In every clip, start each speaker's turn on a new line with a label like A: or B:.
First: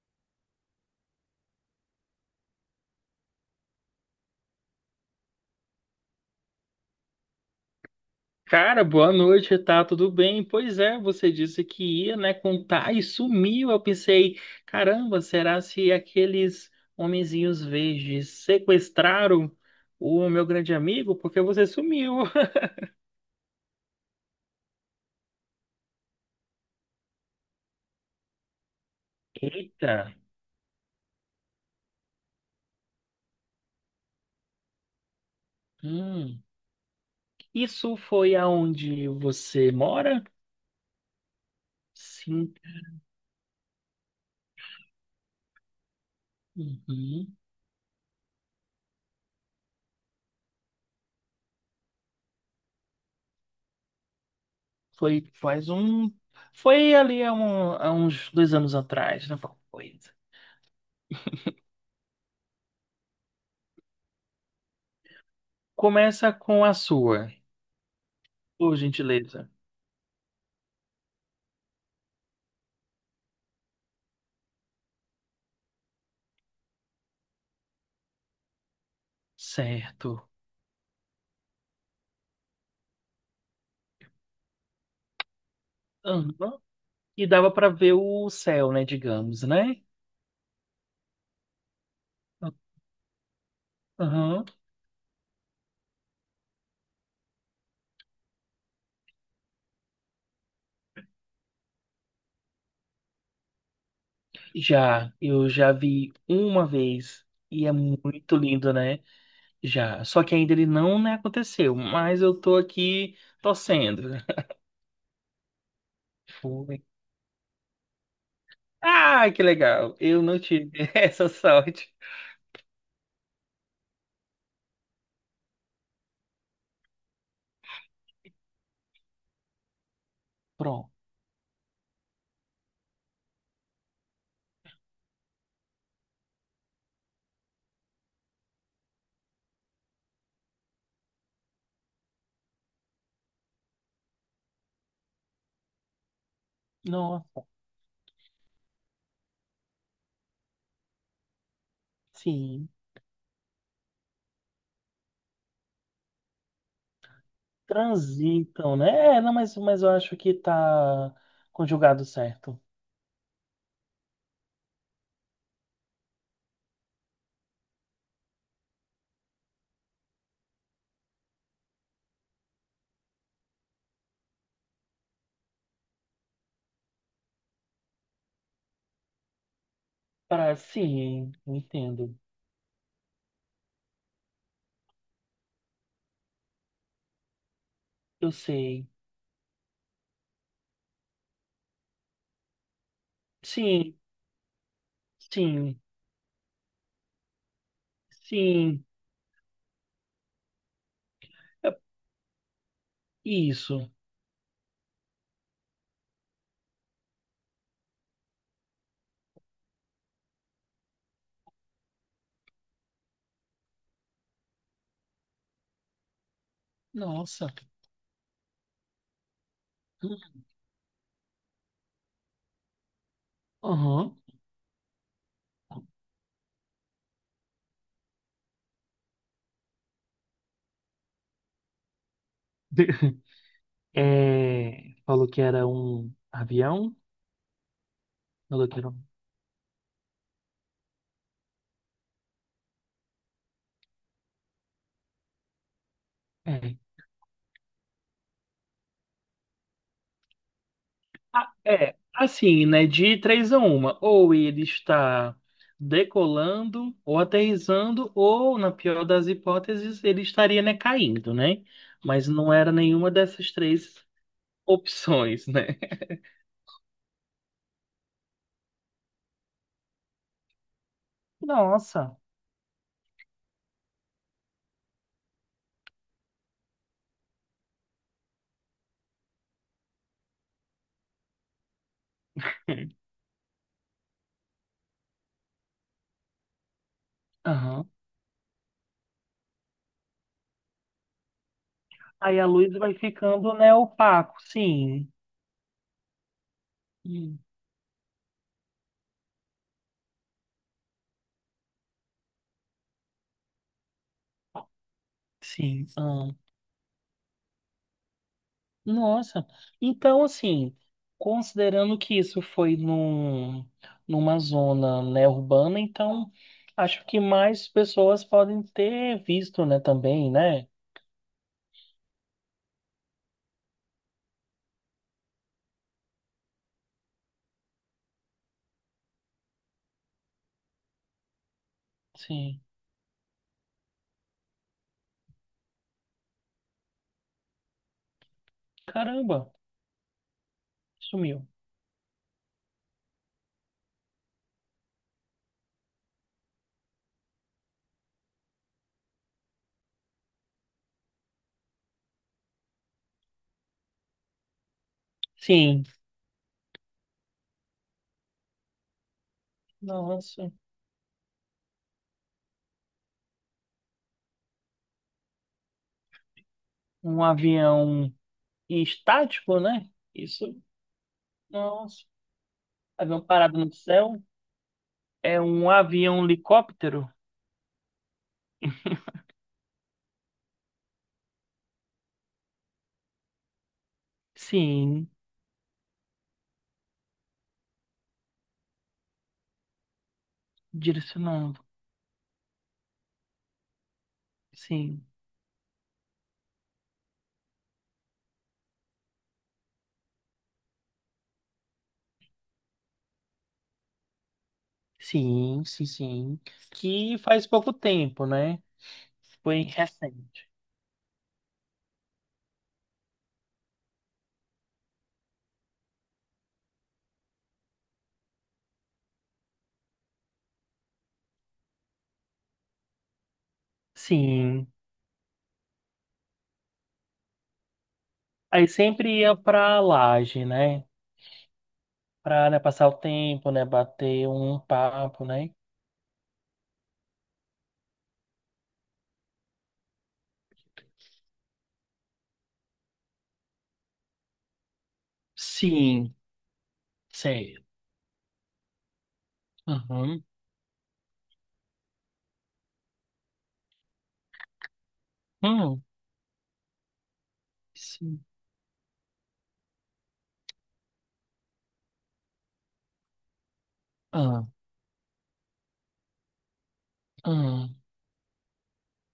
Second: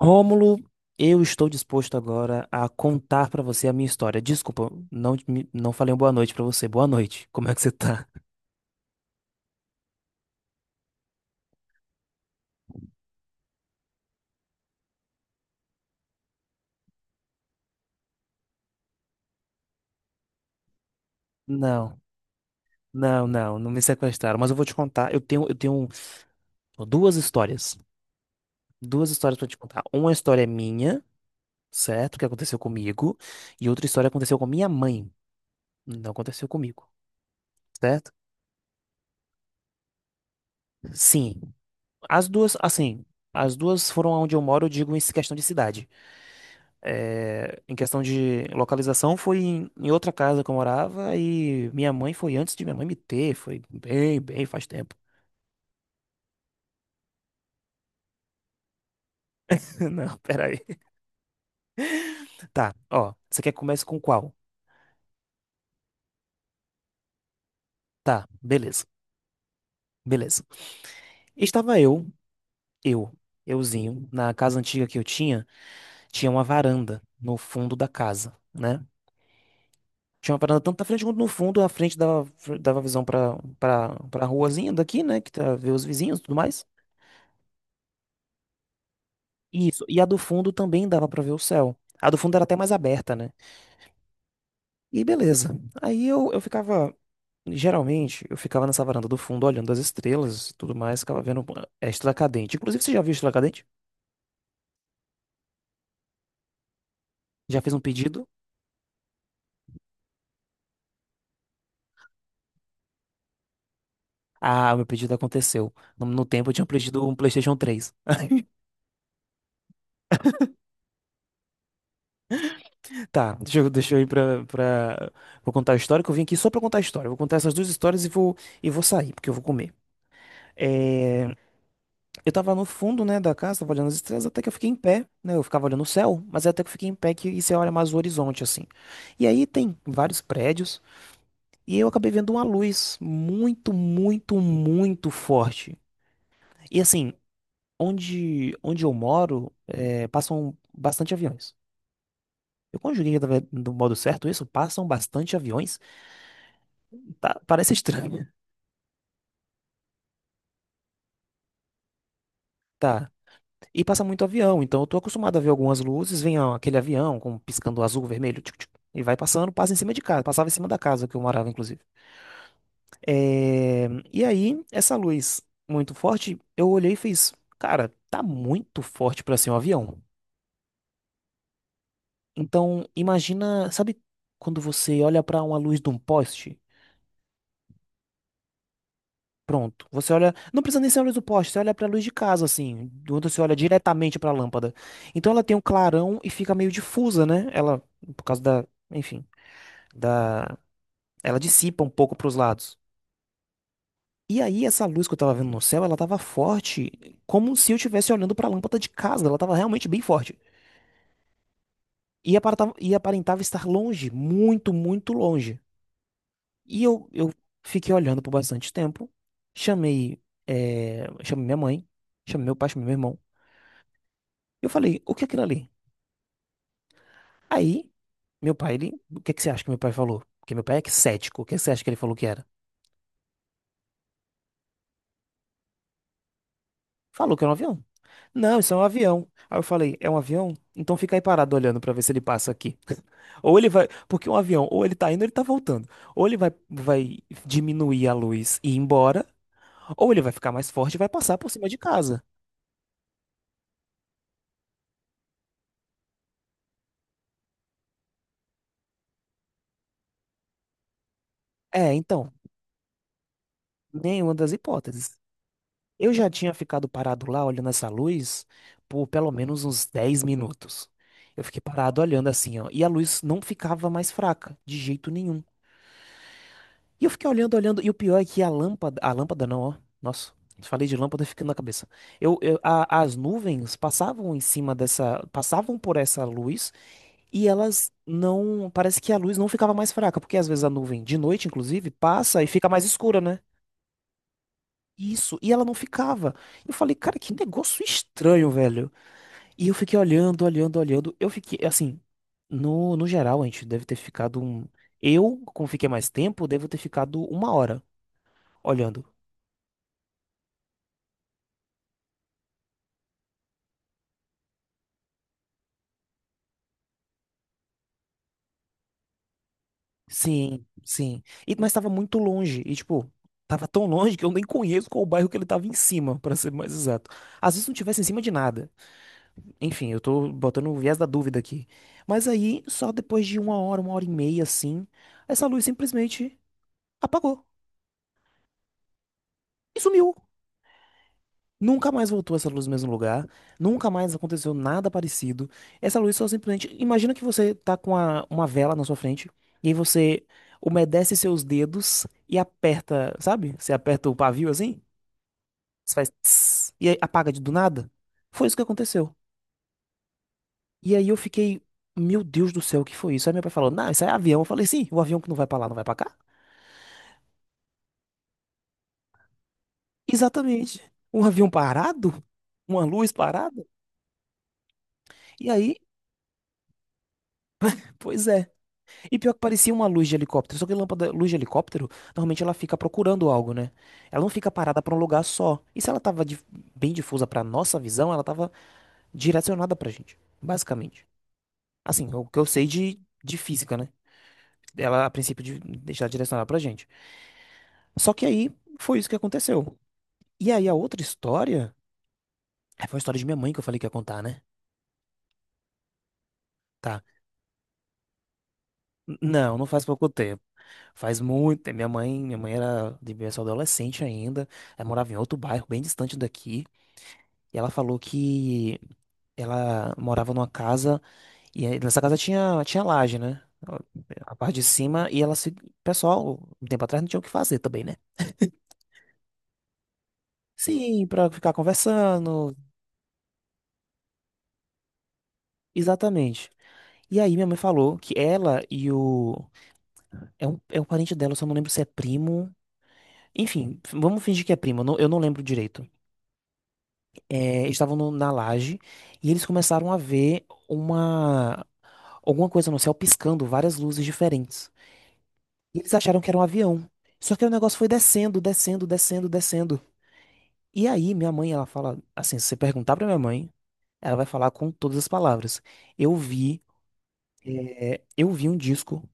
A: Rômulo, eu estou disposto agora a contar pra você a minha história. Desculpa, não, não falei uma boa noite pra você. Boa noite. Como é que você tá?
B: Cara, boa noite, tá tudo bem? Pois é, você disse que ia, né, contar e sumiu. Eu pensei, caramba, será se aqueles homenzinhos verdes sequestraram o meu grande amigo? Porque você
A: Não,
B: sumiu.
A: não, não, não me sequestraram, mas eu vou te contar. Eu tenho duas histórias. Duas histórias pra te contar.
B: Eita.
A: Uma história é minha, certo? Que aconteceu comigo, e outra história aconteceu com minha mãe. Não
B: hum.
A: aconteceu comigo,
B: Isso
A: certo?
B: foi aonde você mora?
A: Sim. As
B: Sim.
A: duas, assim, as duas foram aonde eu moro, eu digo em questão de cidade.
B: Uhum.
A: É, em questão de localização, foi em outra casa que eu morava e minha mãe foi antes de minha mãe me ter. Foi bem, bem faz tempo.
B: Foi faz um. Foi ali há, há uns dois anos atrás, né? Alguma coisa.
A: Não, peraí. Tá, ó. Você quer que comece com qual?
B: Começa com a sua,
A: Tá,
B: por
A: beleza,
B: gentileza.
A: beleza. Estava eu, eu, euzinho, na casa antiga que eu tinha, tinha uma varanda no fundo da casa, né?
B: Certo.
A: Tinha uma varanda tanto na frente quanto no fundo, a frente dava visão pra, pra ruazinha daqui, né? Que tá, vê os vizinhos e tudo
B: Aham.
A: mais.
B: E dava para ver o céu, né, digamos, né?
A: Isso. E a do fundo também dava pra ver o céu. A do fundo era até mais aberta, né?
B: Aham.
A: E beleza. Aí eu ficava. Geralmente, eu ficava nessa varanda do fundo olhando as estrelas e tudo mais, ficava vendo a estrela cadente. Inclusive, você já viu a estrela cadente?
B: Já, eu já vi uma vez
A: Já
B: e é
A: fez um pedido?
B: muito lindo, né? Já. Só que ainda ele não, né, aconteceu, mas eu tô aqui torcendo.
A: Ah, o meu pedido aconteceu. No tempo eu tinha
B: Foi.
A: pedido um PlayStation 3.
B: Ah, que legal. Eu não tive essa sorte.
A: Tá. Deixa eu ir pra, pra. Vou contar a história, que eu vim aqui só pra contar a história. Vou contar essas duas histórias e e vou sair, porque eu vou comer.
B: Pronto.
A: É. Eu tava no fundo, né, da casa, tava olhando as estrelas, até que eu fiquei em pé, né? Eu ficava olhando o céu, mas até que eu fiquei em pé que e você olha mais o horizonte, assim. E aí tem vários prédios, e eu acabei vendo uma luz muito, muito, muito forte. E assim,
B: Não,
A: onde eu moro, é, passam bastante aviões.
B: sim.
A: Eu conjuguei do modo certo isso? Passam bastante aviões? Tá, parece estranho.
B: Transitam, né? É, não, mas eu acho que tá conjugado certo.
A: Tá. E passa muito avião, então eu tô acostumado a ver algumas luzes, vem ó, aquele avião com piscando azul, vermelho, tchuc, tchuc, e vai passando, passa em cima de casa, passava em cima da casa que eu morava, inclusive. É. E aí, essa luz muito forte, eu olhei e fiz, cara, tá muito forte pra ser um avião.
B: Para, sim, entendo.
A: Então, imagina, sabe quando você olha pra uma luz de um poste?
B: Eu sei.
A: Pronto, você olha, não precisa nem ser a luz do poste, você olha pra luz de casa, assim, quando você olha
B: Sim,
A: diretamente pra lâmpada. Então ela tem um
B: sim,
A: clarão e fica meio difusa, né? Ela, por causa da,
B: sim.
A: enfim. Da, ela
B: É-
A: dissipa um pouco para os lados.
B: Isso.
A: E aí essa luz que eu tava vendo no céu, ela tava forte, como se eu estivesse olhando para a lâmpada de casa, ela tava realmente bem forte. E aparentava estar longe, muito, muito longe. E eu
B: Nossa.
A: fiquei olhando por bastante tempo, chamei minha mãe, chamei meu pai, chamei meu irmão.
B: Aham.
A: Eu falei, o que é aquilo ali? Aí, meu pai, o que é que você acha que meu pai falou? Porque meu pai é cético, o que é que você acha que ele falou que era?
B: É, falou que era um avião.
A: Falou que era um avião. Não,
B: Falou
A: isso é
B: que
A: um
B: era um...
A: avião. Aí eu falei, é um avião? Então fica aí parado olhando pra ver se ele passa aqui. Ou ele vai, porque um avião, ou ele tá indo, ou ele tá voltando. Ou ele vai,
B: É.
A: vai diminuir a luz e ir embora, ou ele vai ficar mais forte e vai passar por
B: Ah,
A: cima de
B: é,
A: casa.
B: assim, né? De três a uma. Ou ele está decolando, ou aterrissando, ou, na pior das hipóteses, ele estaria, né, caindo, né?
A: É,
B: Mas
A: então,
B: não era nenhuma dessas três
A: nenhuma das hipóteses.
B: opções, né?
A: Eu já tinha ficado parado lá olhando essa luz por pelo menos uns 10 minutos. Eu fiquei parado
B: Nossa.
A: olhando assim, ó, e a luz não ficava mais fraca, de jeito nenhum. E eu fiquei olhando, olhando, e o pior é que a lâmpada não, ó. Nossa, falei de lâmpada ficando na cabeça. Eu, eu- a- as nuvens passavam em cima dessa, passavam por essa luz e elas
B: Aham.
A: não, parece que a luz não ficava mais fraca, porque às vezes a nuvem de noite, inclusive,
B: Aí
A: passa e
B: a
A: fica
B: luz
A: mais
B: vai
A: escura, né?
B: ficando, né, opaco. Sim.
A: Isso, e ela não ficava. Eu falei, cara, que
B: Hum.
A: negócio estranho, velho. E eu fiquei olhando, olhando, olhando. Eu fiquei, assim, no geral, a gente deve ter ficado um. Eu, como
B: Sim.
A: fiquei mais
B: Ah,
A: tempo, devo ter ficado uma hora olhando.
B: nossa. Então, assim, considerando que numa zona, né, urbana, então acho que mais pessoas podem ter visto, né, também,
A: Sim,
B: né?
A: sim. E, mas tava muito longe. E, tipo, tava tão longe que eu nem conheço qual o bairro que ele tava em cima, pra ser mais exato. Às vezes não tivesse em cima de nada. Enfim, eu tô botando o viés da dúvida aqui. Mas
B: Sim.
A: aí, só depois de uma hora e meia, assim, essa luz simplesmente apagou
B: Caramba,
A: e sumiu.
B: sumiu.
A: Nunca mais voltou essa luz no mesmo lugar, nunca mais aconteceu nada parecido. Essa luz só simplesmente. Imagina que você tá com uma vela na sua frente, e aí você umedece seus dedos e aperta, sabe? Você aperta o pavio assim,
B: Sim.
A: você faz tss, e aí apaga de do nada. Foi isso que aconteceu.
B: Nossa.
A: E aí eu fiquei, meu Deus do céu, o que foi isso? Aí meu pai falou, não, isso é avião. Eu falei, sim, o avião que não vai pra lá, não vai pra cá?
B: Um avião estático, né? Isso.
A: Exatamente. Um avião
B: Nossa.
A: parado? Uma luz
B: Avião parado
A: parada?
B: no céu. É
A: E
B: um
A: aí,
B: avião helicóptero?
A: pois é. E pior que parecia uma luz de helicóptero, só que lâmpada, luz de helicóptero, normalmente ela fica procurando algo, né? Ela não fica parada pra um
B: Sim.
A: lugar só. E se ela tava bem difusa pra nossa visão, ela tava direcionada pra gente, basicamente.
B: Direcionando.
A: Assim, o que eu sei de física, né?
B: Sim.
A: Ela, a princípio, de deixar direcionada pra gente. Só que aí foi isso que aconteceu. E aí a outra história, é, foi a história de minha mãe que eu falei que ia contar, né?
B: Sim, sim, sim.
A: Tá.
B: Que faz pouco tempo, né?
A: Não,
B: Foi
A: não faz pouco tempo.
B: recente.
A: Faz muito tempo. Minha mãe era devia ser adolescente ainda. Ela morava em outro bairro, bem distante daqui. E ela falou que ela morava numa casa e aí nessa casa tinha laje, né? A parte de
B: Sim.
A: cima e ela se, o pessoal, um tempo atrás não tinha o que fazer também, né?
B: Aí sempre ia pra laje, né?
A: Sim, pra ficar
B: Pra,
A: conversando.
B: né, passar o tempo, né? Bater um papo, né?
A: Exatamente. E aí minha mãe falou que ela e o é um parente dela, eu só não lembro se é primo. Enfim, vamos fingir que é primo, eu não lembro direito.
B: Sim. Certo.
A: É, estavam na laje e eles começaram a
B: Aham.
A: ver uma alguma coisa no céu piscando, várias luzes diferentes. E
B: Hum.
A: eles acharam que era um avião. Só que aí o negócio foi
B: Sim.
A: descendo, descendo, descendo, descendo. E aí minha mãe, ela fala assim, se você perguntar pra minha mãe, ela vai
B: Ah,
A: falar com todas as palavras. Eu vi,
B: ah.
A: eu vi um disco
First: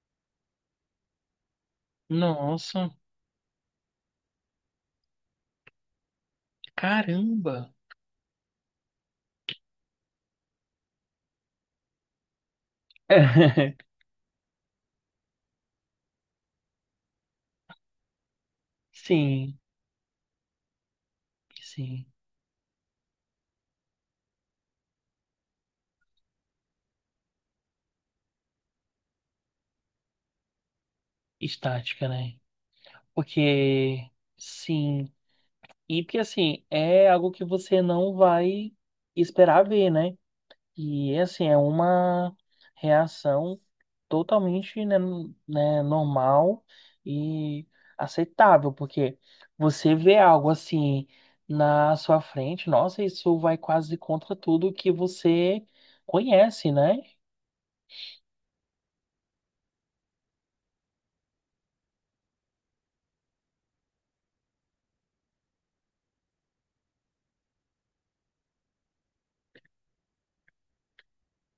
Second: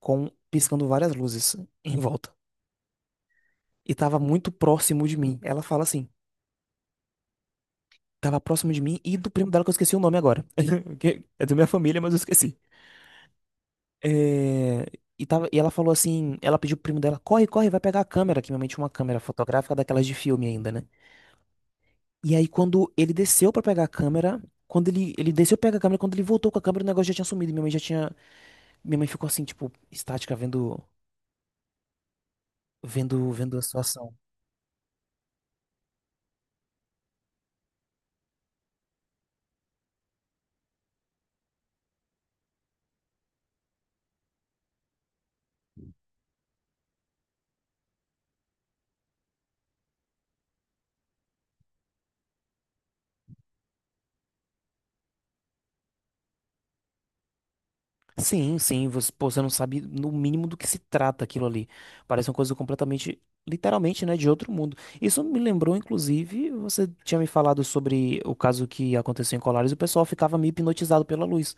A: com piscando várias luzes em volta.
B: Nossa,
A: E tava muito próximo de mim. Ela fala assim,
B: caramba.
A: tava próximo de mim e do primo dela que eu esqueci o nome agora. Que é da minha família, mas eu esqueci. É, e ela falou assim, ela pediu pro primo dela, corre, corre, vai pegar a câmera, que minha mãe tinha uma câmera
B: Sim,
A: fotográfica daquelas de filme ainda, né?
B: sim.
A: E aí quando ele desceu pra pegar a câmera, quando ele desceu pra pegar a câmera, quando ele voltou com a câmera, o negócio já tinha sumido, minha mãe ficou assim, tipo, estática, vendo,
B: Estática, né?
A: vendo, vendo a
B: Porque,
A: situação.
B: sim. E porque assim, é algo que você não vai esperar ver, né? E assim, é uma reação totalmente, né, né, normal e aceitável, porque você vê algo assim na sua frente, nossa, isso vai quase contra tudo que você conhece, né?
A: Sim, sim, você, pô, você não sabe no mínimo do que se trata aquilo ali. Parece uma coisa completamente, literalmente, né, de outro mundo. Isso me lembrou, inclusive, você tinha me falado sobre o caso que aconteceu em Colares, o pessoal ficava meio hipnotizado pela luz.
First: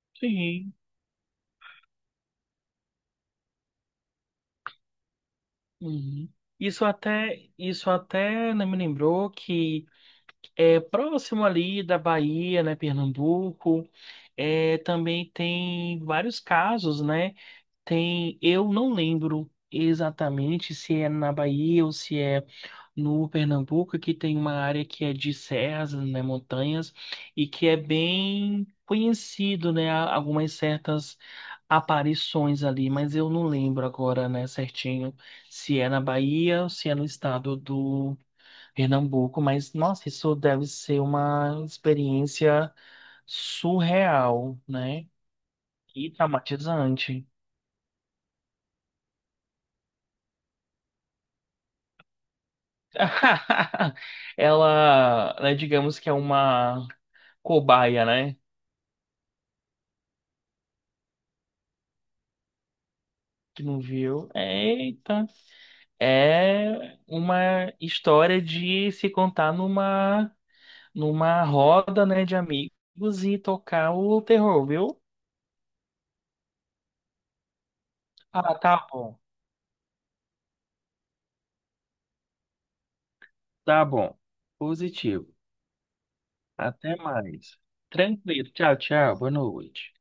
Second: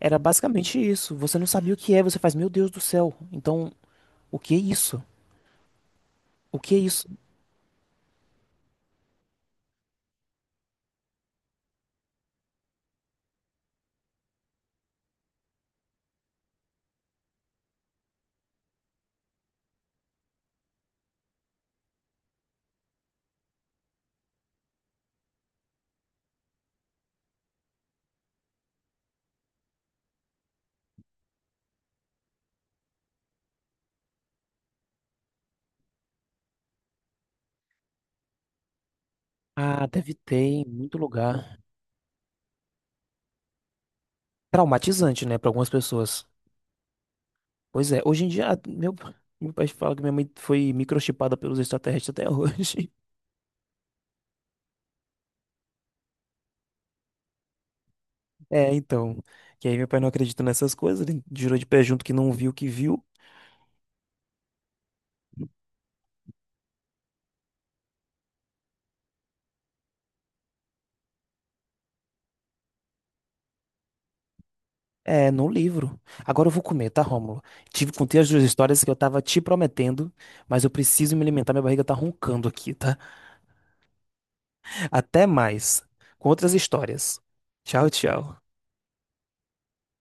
A: Era
B: Sim.
A: basicamente isso. Você não sabia o que é, você faz, meu Deus do céu. Então, o que é isso?
B: Uhum.
A: O que é isso?
B: Isso até né, me lembrou que é, próximo ali da Bahia, né, Pernambuco. É, também tem vários casos, né? Tem, eu não lembro exatamente se é na Bahia ou se é no Pernambuco, que tem uma área que é de serras, né, montanhas, e que é bem conhecido, né, algumas certas aparições ali, mas eu não lembro agora, né, certinho, se é na Bahia ou se é no estado Pernambuco, mas
A: Ah,
B: nossa,
A: deve
B: isso
A: ter em
B: deve
A: muito
B: ser
A: lugar.
B: uma experiência surreal, né?
A: Traumatizante, né, para algumas
B: E
A: pessoas.
B: traumatizante.
A: Pois é, hoje em dia, ah, meu pai fala que minha mãe foi microchipada pelos extraterrestres até hoje.
B: Ela, né, digamos que é uma cobaia, né?
A: É, então. Que aí meu pai não acredita nessas coisas, ele jurou de pé junto que não viu o que viu.
B: Que não viu. Eita. É uma história de se contar numa numa roda, né, de amigos e tocar o terror, viu?
A: É, no livro. Agora eu vou comer, tá, Rômulo? Contei as duas
B: Ah,
A: histórias
B: tá
A: que eu
B: bom.
A: tava te prometendo, mas eu preciso me alimentar, minha barriga tá roncando aqui, tá?
B: Tá bom.
A: Até
B: Positivo.
A: mais. Com outras
B: Até
A: histórias.
B: mais.
A: Tchau, tchau.
B: Tranquilo. Tchau, tchau. Boa noite.